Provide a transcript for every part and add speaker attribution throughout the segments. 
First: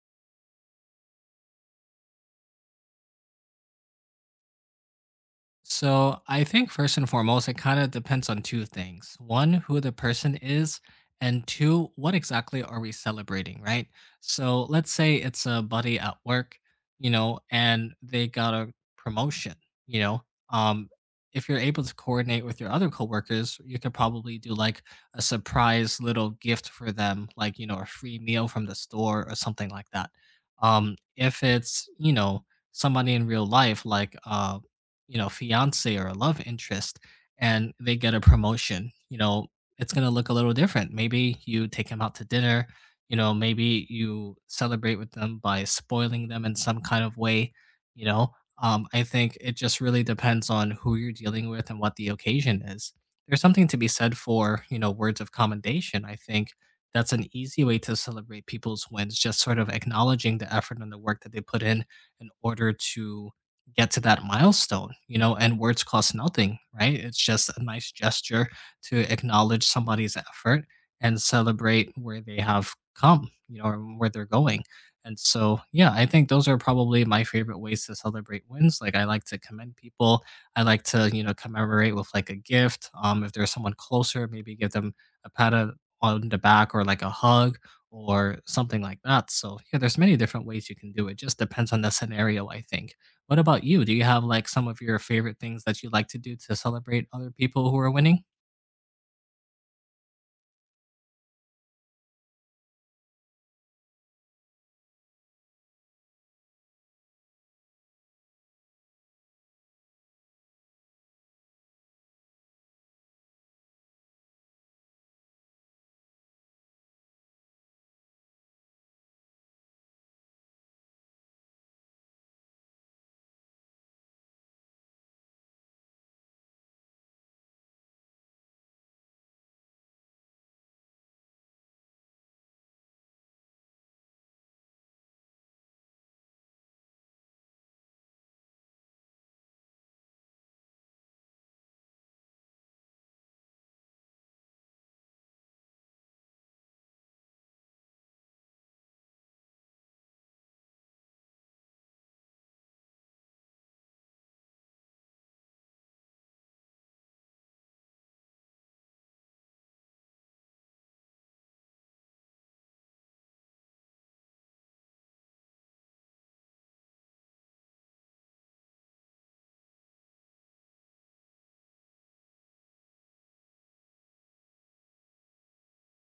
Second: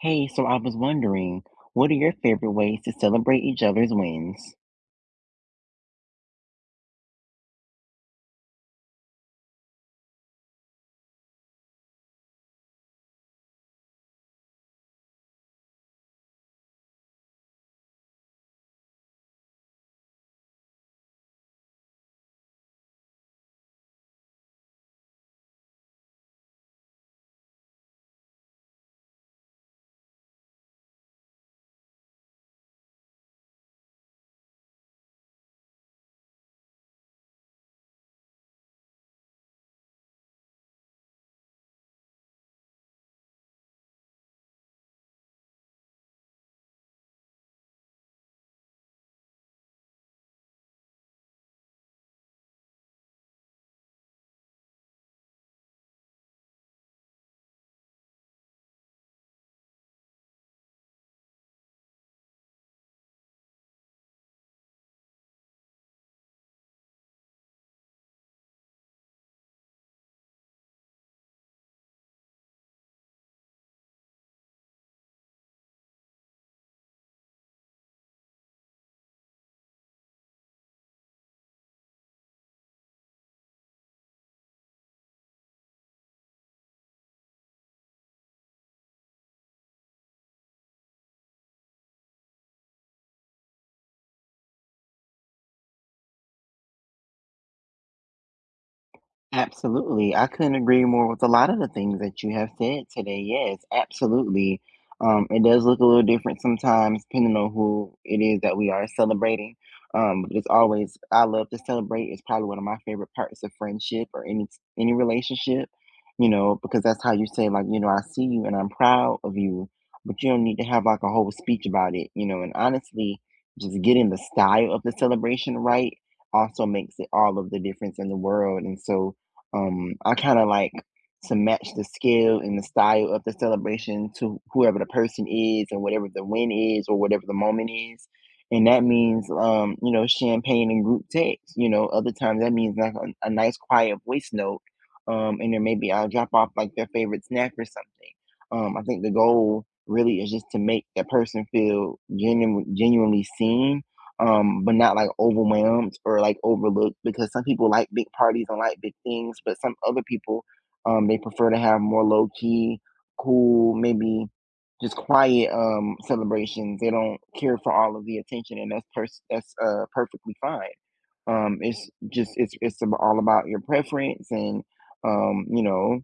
Speaker 1: Hey, so I was wondering, what are your favorite ways to celebrate each other's wins?
Speaker 2: So I think first and foremost, it kind of depends on two things. One, who the person is, and two, what exactly are we celebrating, right? So let's say it's a buddy at work, you know, and they got a promotion, you know. Um, if you're able to coordinate with your other coworkers, you could probably do like a surprise little gift for them, like, you know, a free meal from the store or something like that. If it's, you know, somebody in real life, like you know, fiance or a love interest and they get a promotion, you know, it's going to look a little different. Maybe you take them out to dinner, you know, maybe you celebrate with them by spoiling them in some kind of way, you know. I think it just really depends on who you're dealing with and what the occasion is. There's something to be said for, you know, words of commendation. I think that's an easy way to celebrate people's wins, just sort of acknowledging the effort and the work that they put in order to get to that milestone, you know, and words cost nothing, right? It's just a nice gesture to acknowledge somebody's effort and celebrate where they have come, you know, or where they're going. And so, yeah, I think those are probably my favorite ways to celebrate wins. Like I like to commend people. I like to, you know, commemorate with like a gift. If there's someone closer, maybe give them a pat on the back or like a hug or something like that. So yeah, there's many different ways you can do it. Just depends on the scenario, I think. What about you? Do you have, like, some of your favorite things that you like to do to celebrate other people who are winning?
Speaker 1: Absolutely. I couldn't agree more with a lot of the things that you have said today. Yes, absolutely. It does look a little different sometimes, depending on who it is that we are celebrating. But it's always, I love to celebrate. It's probably one of my favorite parts of friendship or any relationship, you know, because that's how you say, like, you know, I see you and I'm proud of you, but you don't need to have like a whole speech about it. And honestly, just getting the style of the celebration right also makes it all of the difference in the world. And so, I kind of like to match the scale and the style of the celebration to whoever the person is and whatever the win is or whatever the moment is. And that means, you know, champagne and group text. You know, other times that means like a nice quiet voice note. And then maybe I'll drop off like their favorite snack or something. I think the goal really is just to make that person feel genuine, genuinely seen but not like overwhelmed or like overlooked because some people like big parties and like big things, but some other people they prefer to have more low key, cool, maybe just quiet celebrations. They don't care for all of the attention, and that's perfectly fine. It's just all about your preference and you know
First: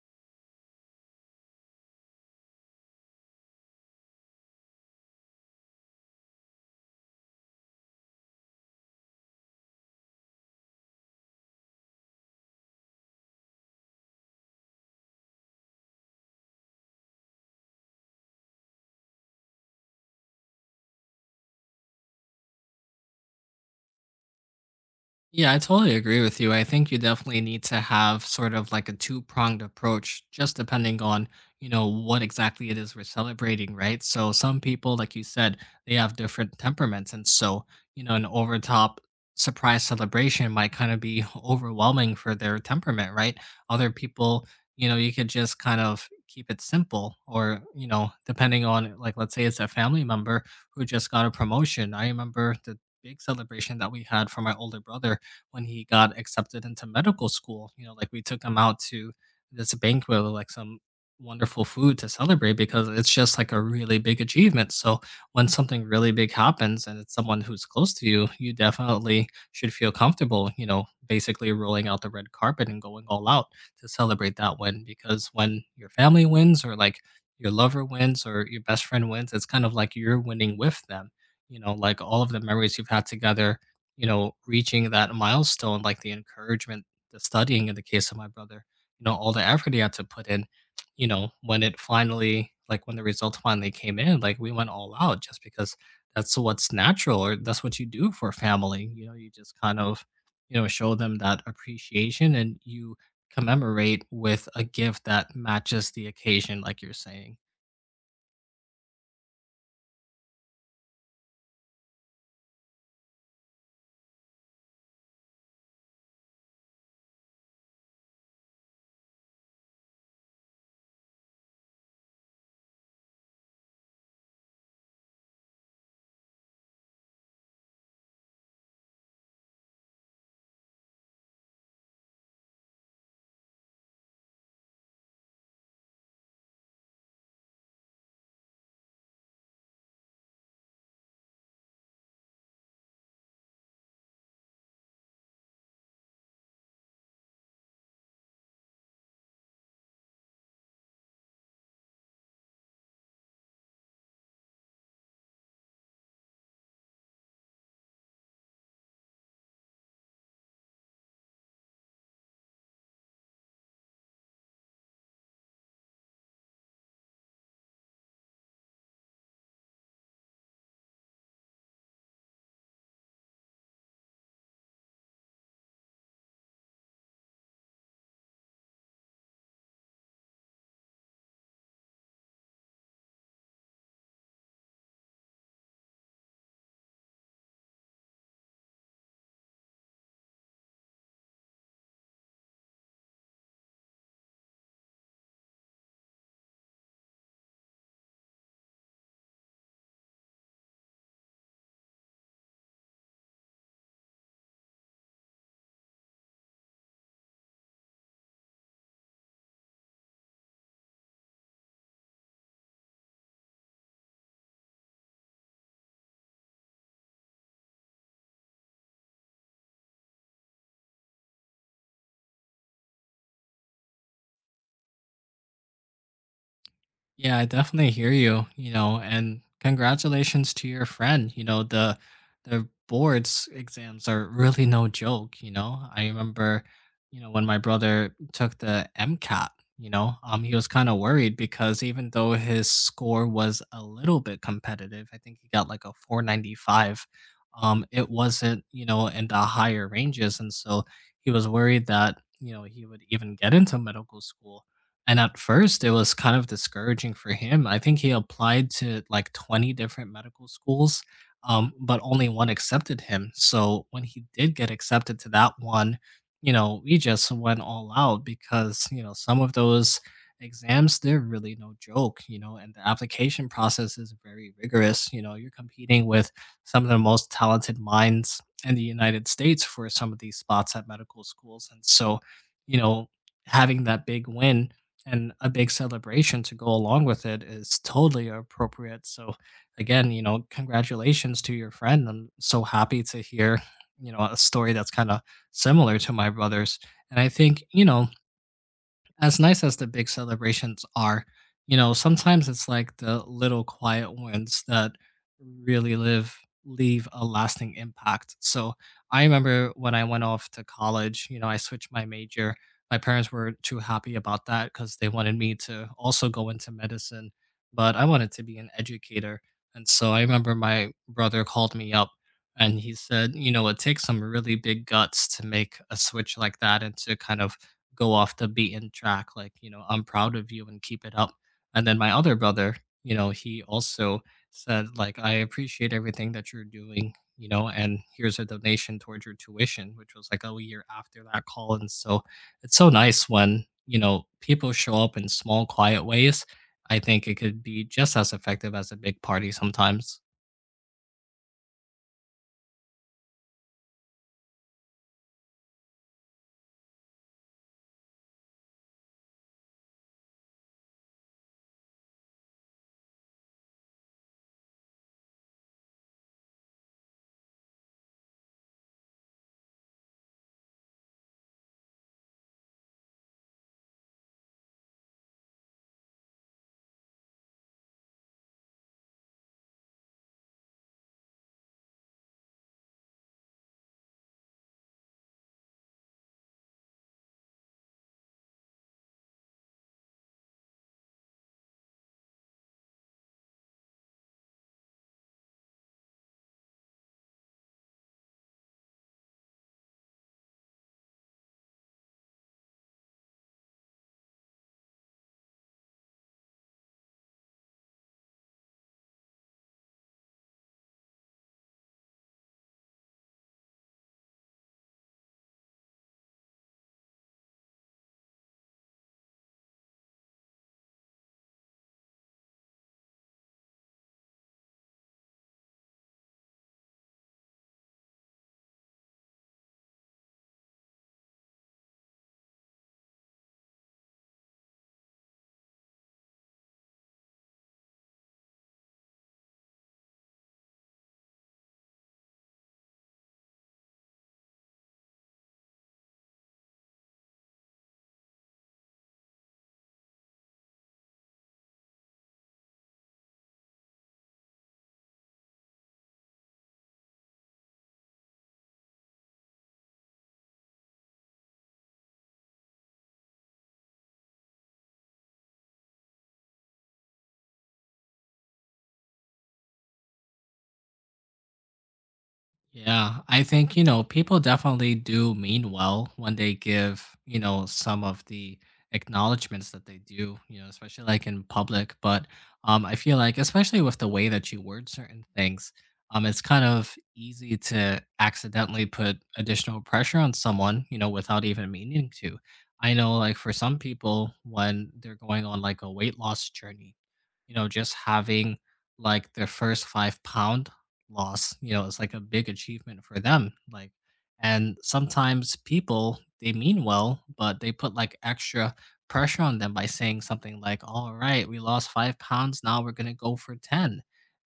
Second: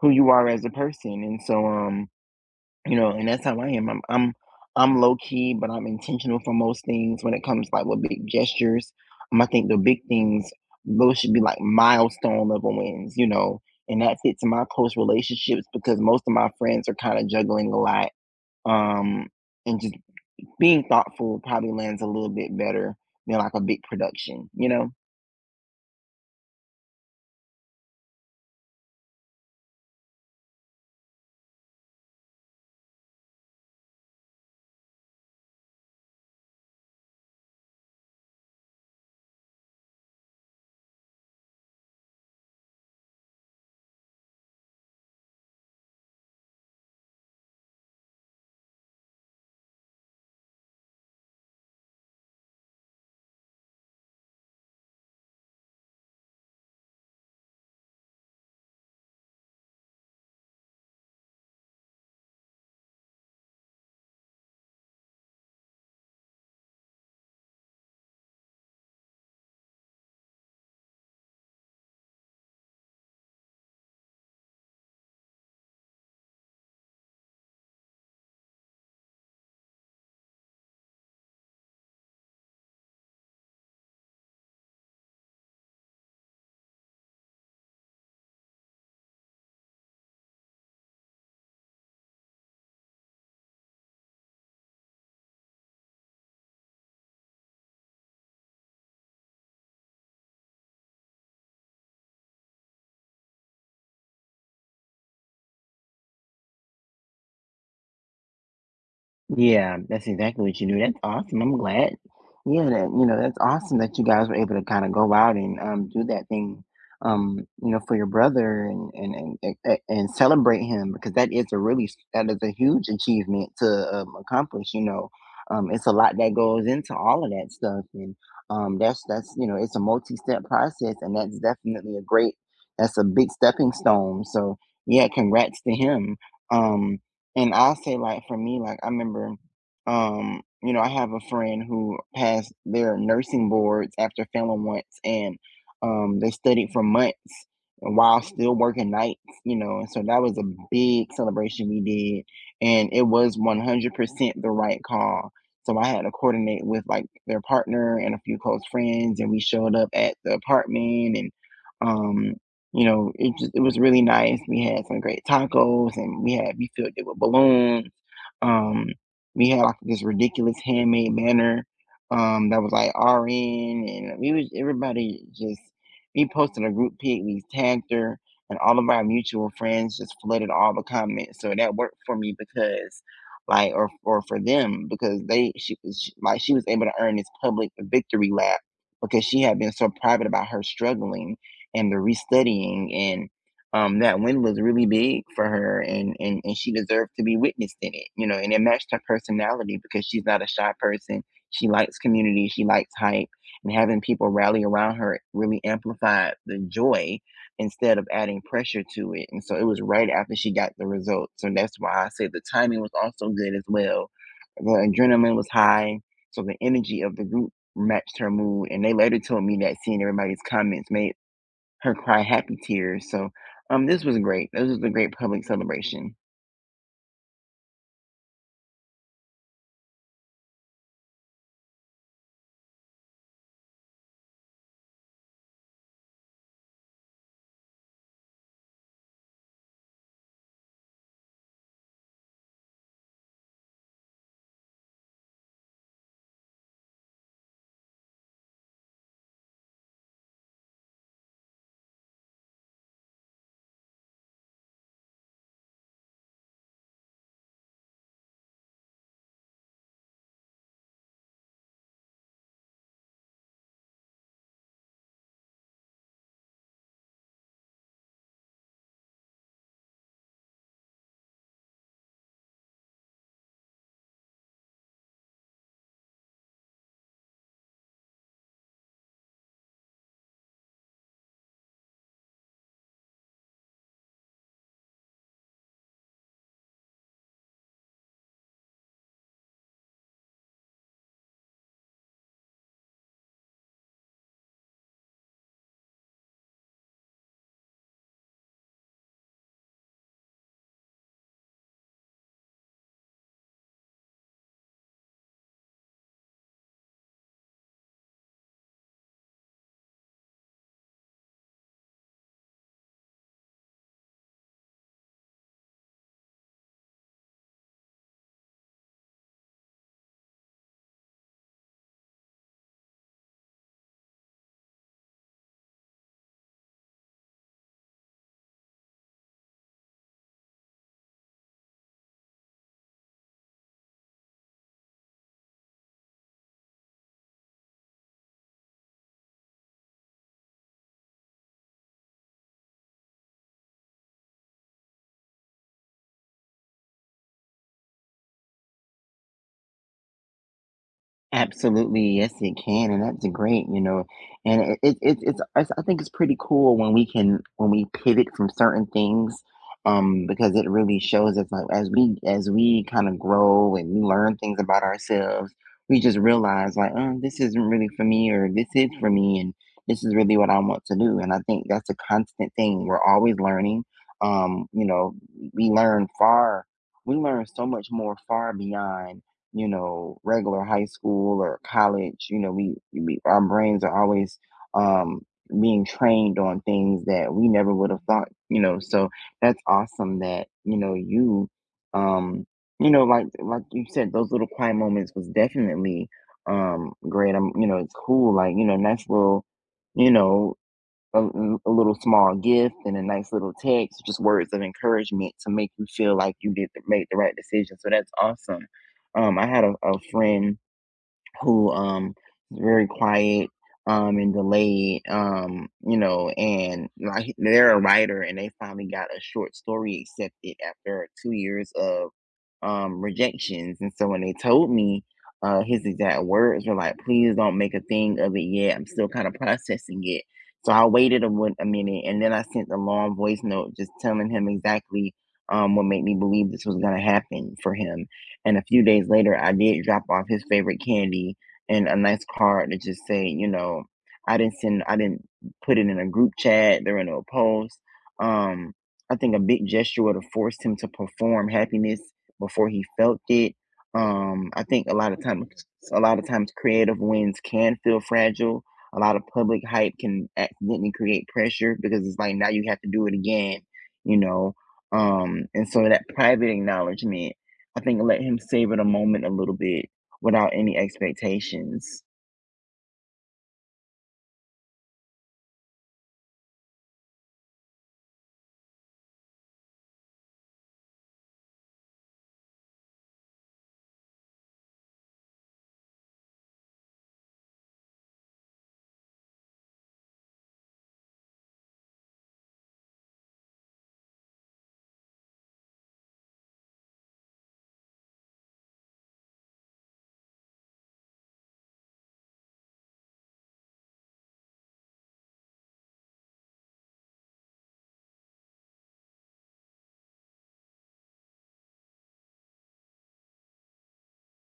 Speaker 1: who you are as a person, and so you know, and that's how I am. I'm low key, but I'm intentional for most things when it comes like with big gestures. I think the big things those should be like milestone level wins, you know, and that fits in my close relationships because most of my friends are kind of juggling a lot. Um, and just being thoughtful probably lands a little bit better than like a big production, you know.
Speaker 2: Yeah, I totally agree with you. I think you definitely need to have sort of like a two-pronged approach, just depending on, you know, what exactly it is we're celebrating, right? So some people, like you said, they have different temperaments. And so, you know, an over-top surprise celebration might kind of be overwhelming for their temperament, right? Other people, you know, you could just kind of keep it simple or, you know, depending on like let's say it's a family member who just got a promotion. I remember the big celebration that we had for my older brother when he got accepted into medical school. You know, like we took him out to this banquet with like some wonderful food to celebrate because it's just like a really big achievement. So when something really big happens and it's someone who's close to you, you definitely should feel comfortable, you know, basically rolling out the red carpet and going all out to celebrate that win because when your family wins or like your lover wins or your best friend wins, it's kind of like you're winning with them. You know, like all of the memories you've had together, you know, reaching that milestone, like the encouragement, the studying in the case of my brother, you know, all the effort he had to put in, you know, when it finally, like when the result finally came in, like we went all out just because that's what's natural or that's what you do for family. You know, you just kind of, you know, show them that appreciation and you commemorate with a gift that matches the occasion, like you're saying.
Speaker 1: Yeah, that's exactly what you do. That's awesome. I'm glad. Yeah, that you know, that's awesome that you guys were able to kind of go out and do that thing, you know, for your brother and celebrate him because that is a that is a huge achievement to accomplish. You know, it's a lot that goes into all of that stuff, and that's you know, it's a multi-step process, and that's definitely a great, that's a big stepping stone. So yeah, congrats to him. Um, and I'll say like for me, like I remember, you know, I have a friend who passed their nursing boards after failing once, and they studied for months while still working nights, you know, and so that was a big celebration we did, and it was 100% the right call. So I had to coordinate with like their partner and a few close friends, and we showed up at the apartment. And. Um, you know, it just it was really nice. We had some great tacos and we filled it with balloons. Um, we had like this ridiculous handmade banner that was like RN and we was everybody just we posted a group pic, we tagged her and all of our mutual friends just flooded all the comments. So that worked for me because like or for them because they she was she- like she was able to earn this public victory lap because she had been so private about her struggling and the restudying and that win was really big for her, and and she deserved to be witnessed in it, you know, and it matched her personality because she's not a shy person. She likes community, she likes hype, and having people rally around her really amplified the joy instead of adding pressure to it. And so it was right after she got the results, so that's why I say the timing was also good as well. The adrenaline was high, so the energy of the group matched her mood, and they later told me that seeing everybody's comments made her cry, happy tears. So, this was great. This was a great public celebration.
Speaker 2: Yeah, I definitely hear you, you know, and congratulations to your friend. You know, the boards exams are really no joke, you know. I remember, you know, when my brother took the MCAT, you know, he was kind of worried because even though his score was a little bit competitive, I think he got like a 495, it wasn't, you know, in the higher ranges and so he was worried that, you know, he would even get into medical school and at first, it was kind of discouraging for him. I think he applied to like 20 different medical schools, but only one accepted him. So when he did get accepted to that one, you know, we just went all out because, you know, some of those exams, they're really no joke, you know, and the application process is very rigorous. You know, you're competing with some of the most talented minds in the United States for some of these spots at medical schools. And so, you know, having that big win and a big celebration to go along with it is totally appropriate. So again, you know, congratulations to your friend. I'm so happy to hear, you know, a story that's kind of similar to my brother's. And I think, you know, as nice as the big celebrations are, you know, sometimes it's like the little quiet ones that really live leave a lasting impact. So I remember when I went off to college, you know, I switched my major. My parents were too happy about that because they wanted me to also go into medicine, but I wanted to be an educator. And so I remember my brother called me up and he said, you know, it takes some really big guts to make a switch like that and to kind of go off the beaten track like you know I'm proud of you and keep it up. And then my other brother, you know, he also said like I appreciate everything that you're doing, you know, and here's a donation towards your tuition, which was like a year after that call. And so it's so nice when you know people show up in small quiet ways. I think it could be just as effective as a big party sometimes.
Speaker 1: Absolutely, yes, it can, and that's great, you know. And I think it's pretty cool when we can when we pivot from certain things, because it really shows us like as we kind of grow and we learn things about ourselves, we just realize like, oh, this isn't really for me, or this is for me, and this is really what I want to do. And I think that's a constant thing. We're always learning. You know, we learn far. We learn so much more far beyond you know, regular high school or college, you know, we our brains are always um, being trained on things that we never would have thought, you know. So that's awesome that you know you, um, you know, like you said, those little quiet moments was definitely great. I'm, you know, it's cool. Like you know, nice little, you know, a little small gift and a nice little text, just words of encouragement to make you feel like you did make the right decision. So that's awesome. I had a friend who was very quiet and delayed you know and like they're a writer and they finally got a short story accepted after 2 years of rejections. And so when they told me, his exact words were like, please don't make a thing of it yet. I'm still kind of processing it. So I waited a minute and then I sent a long voice note just telling him exactly what made me believe this was going to happen for him. And a few days later, I did drop off his favorite candy and a nice card to just say, you know, I didn't put it in a group chat. There were no posts. Um, I think a big gesture would have forced him to perform happiness before he felt it. I think a lot of times, creative wins can feel fragile. A lot of public hype can accidentally create pressure because it's like now you have to do it again, you know. And so that private acknowledgement, I think, let him savor the moment a little bit without any expectations.
Speaker 2: Yeah, I think, you know, people definitely do mean well when they give, you know, some of the acknowledgments that they do, you know, especially like in public. But I feel like, especially with the way that you word certain things, it's kind of easy to accidentally put additional pressure on someone, you know, without even meaning to. I know, like, for some people, when they're going on like a weight loss journey, you know, just having like their first 5-pound loss. You know, it's like a big achievement for them. Like, and sometimes people they mean well, but they put like extra pressure on them by saying something like, "All right, we lost 5 pounds. Now we're gonna go for 10."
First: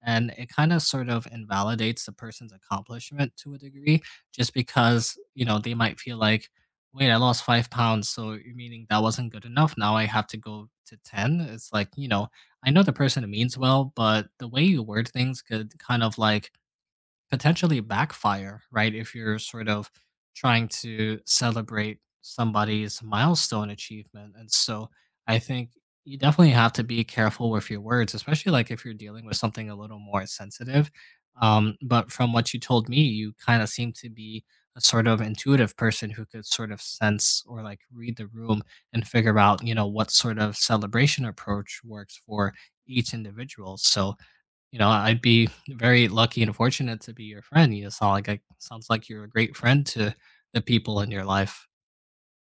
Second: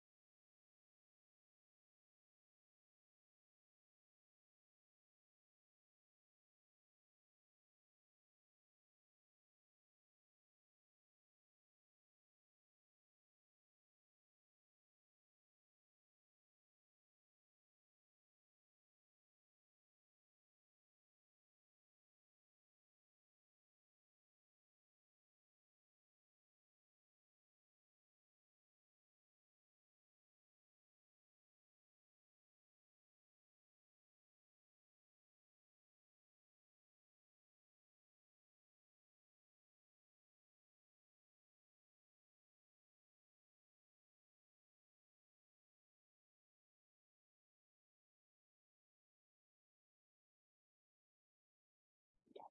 Speaker 2: And it kind of sort of invalidates the person's accomplishment to a degree, just because you know they might feel like, "Wait, I lost 5 pounds, so you're meaning that wasn't good enough. Now I have to go to 10." It's like you know. I know the person means well, but the way you word things could kind of like potentially backfire, right? If you're sort of trying to celebrate somebody's milestone achievement. And so I think you definitely have to be careful with your words, especially like if you're dealing with something a little more sensitive. But from what you told me, you kind of seem to be a sort of intuitive person who could sort of sense or like read the room and figure out, you know, what sort of celebration approach works for each individual. So, you know, I'd be very lucky and fortunate to be your friend. You sound like a, sounds like you're a great friend to the people in your life.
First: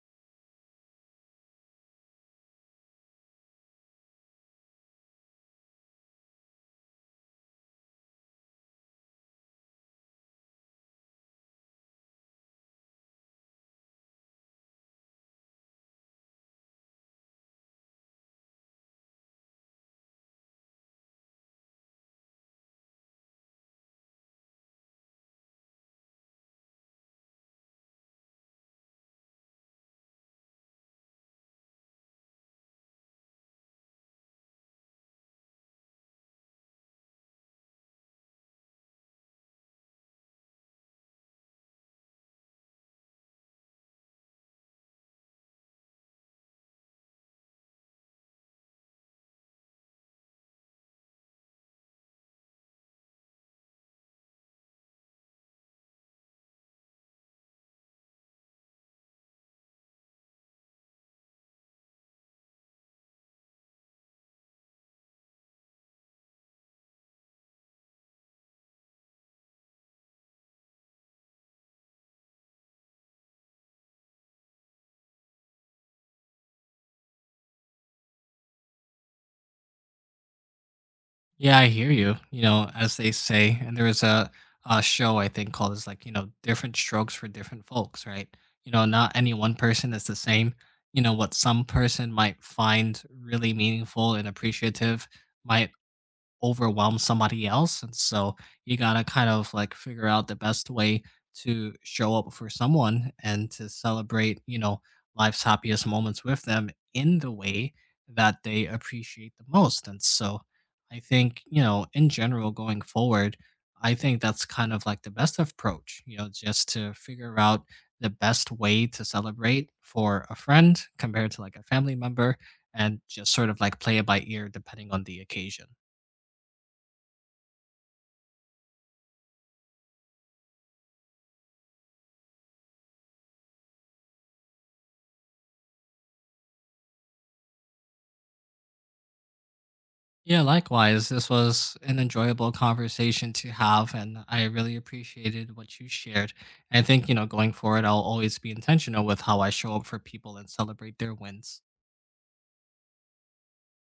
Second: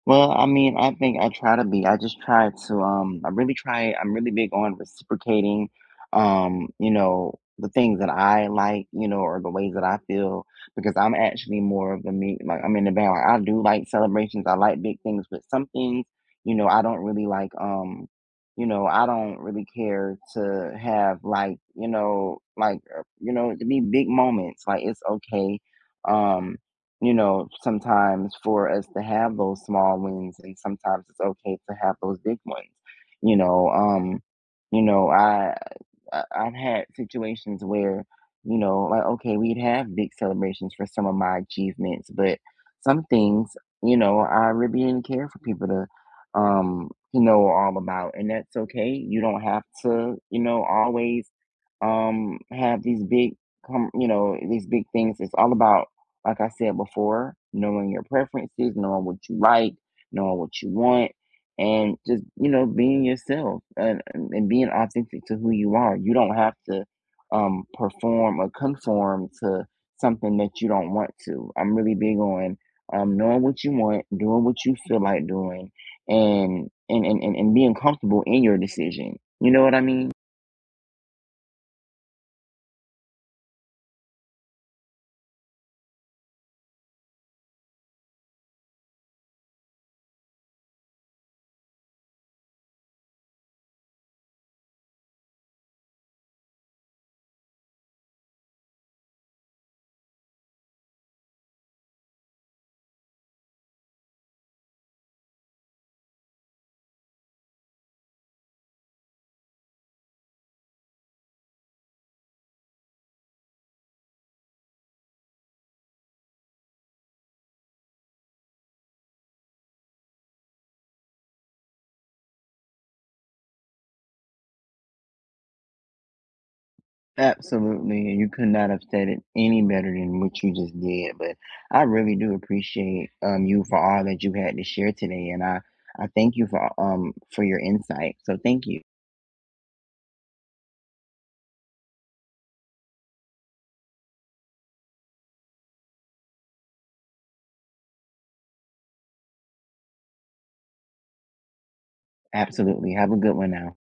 Speaker 1: Well, I mean, I think I try to be. I just try to, I'm really big on reciprocating, you know, the things that I like, you know, or the ways that I feel, because I'm actually more of the me, like I'm in the band. Like I do like celebrations. I like big things, but some things, you know, I don't really like, you know, I don't really care to have like, you know, to be big moments. Like it's okay. Um, you know, sometimes for us to have those small wins and sometimes it's okay to have those big ones. You know, um, you know, I've had situations where, you know, like, okay, we'd have big celebrations for some of my achievements, but some things, you know, I really didn't care for people to know all about. And that's okay. You don't have to, you know, always, have these big, you know, these big things. It's all about, like I said before, knowing your preferences, knowing what you like, knowing what you want, and just you know being yourself, and and being authentic to who you are. You don't have to perform or conform to something that you don't want to. I'm really big on knowing what you want, doing what you feel like doing, and and being comfortable in your decision, you know what I mean.
Speaker 2: Yeah, I hear you. You know, as they say, and there was a show I think called is like you know different strokes for different folks, right? You know, not any one person is the same. You know, what some person might find really meaningful and appreciative might overwhelm somebody else. And so you gotta kind of like figure out the best way to show up for someone and to celebrate, you know, life's happiest moments with them in the way that they appreciate the most. And so I think, you know, in general going forward, I think that's kind of like the best approach, you know, just to figure out the best way to celebrate for a friend compared to like a family member and just sort of like play it by ear depending on the occasion.
Speaker 1: Absolutely, and you could not have said it any better than what you just did. But I really do appreciate you for all that you had to share today, and I thank you for your insight. So thank you.
Speaker 2: Yeah, likewise. This was an enjoyable conversation to have, and I really appreciated what you shared. I think, you know, going forward, I'll always be intentional with how I show up for people and celebrate their wins.
Speaker 1: Absolutely. Have a good one now.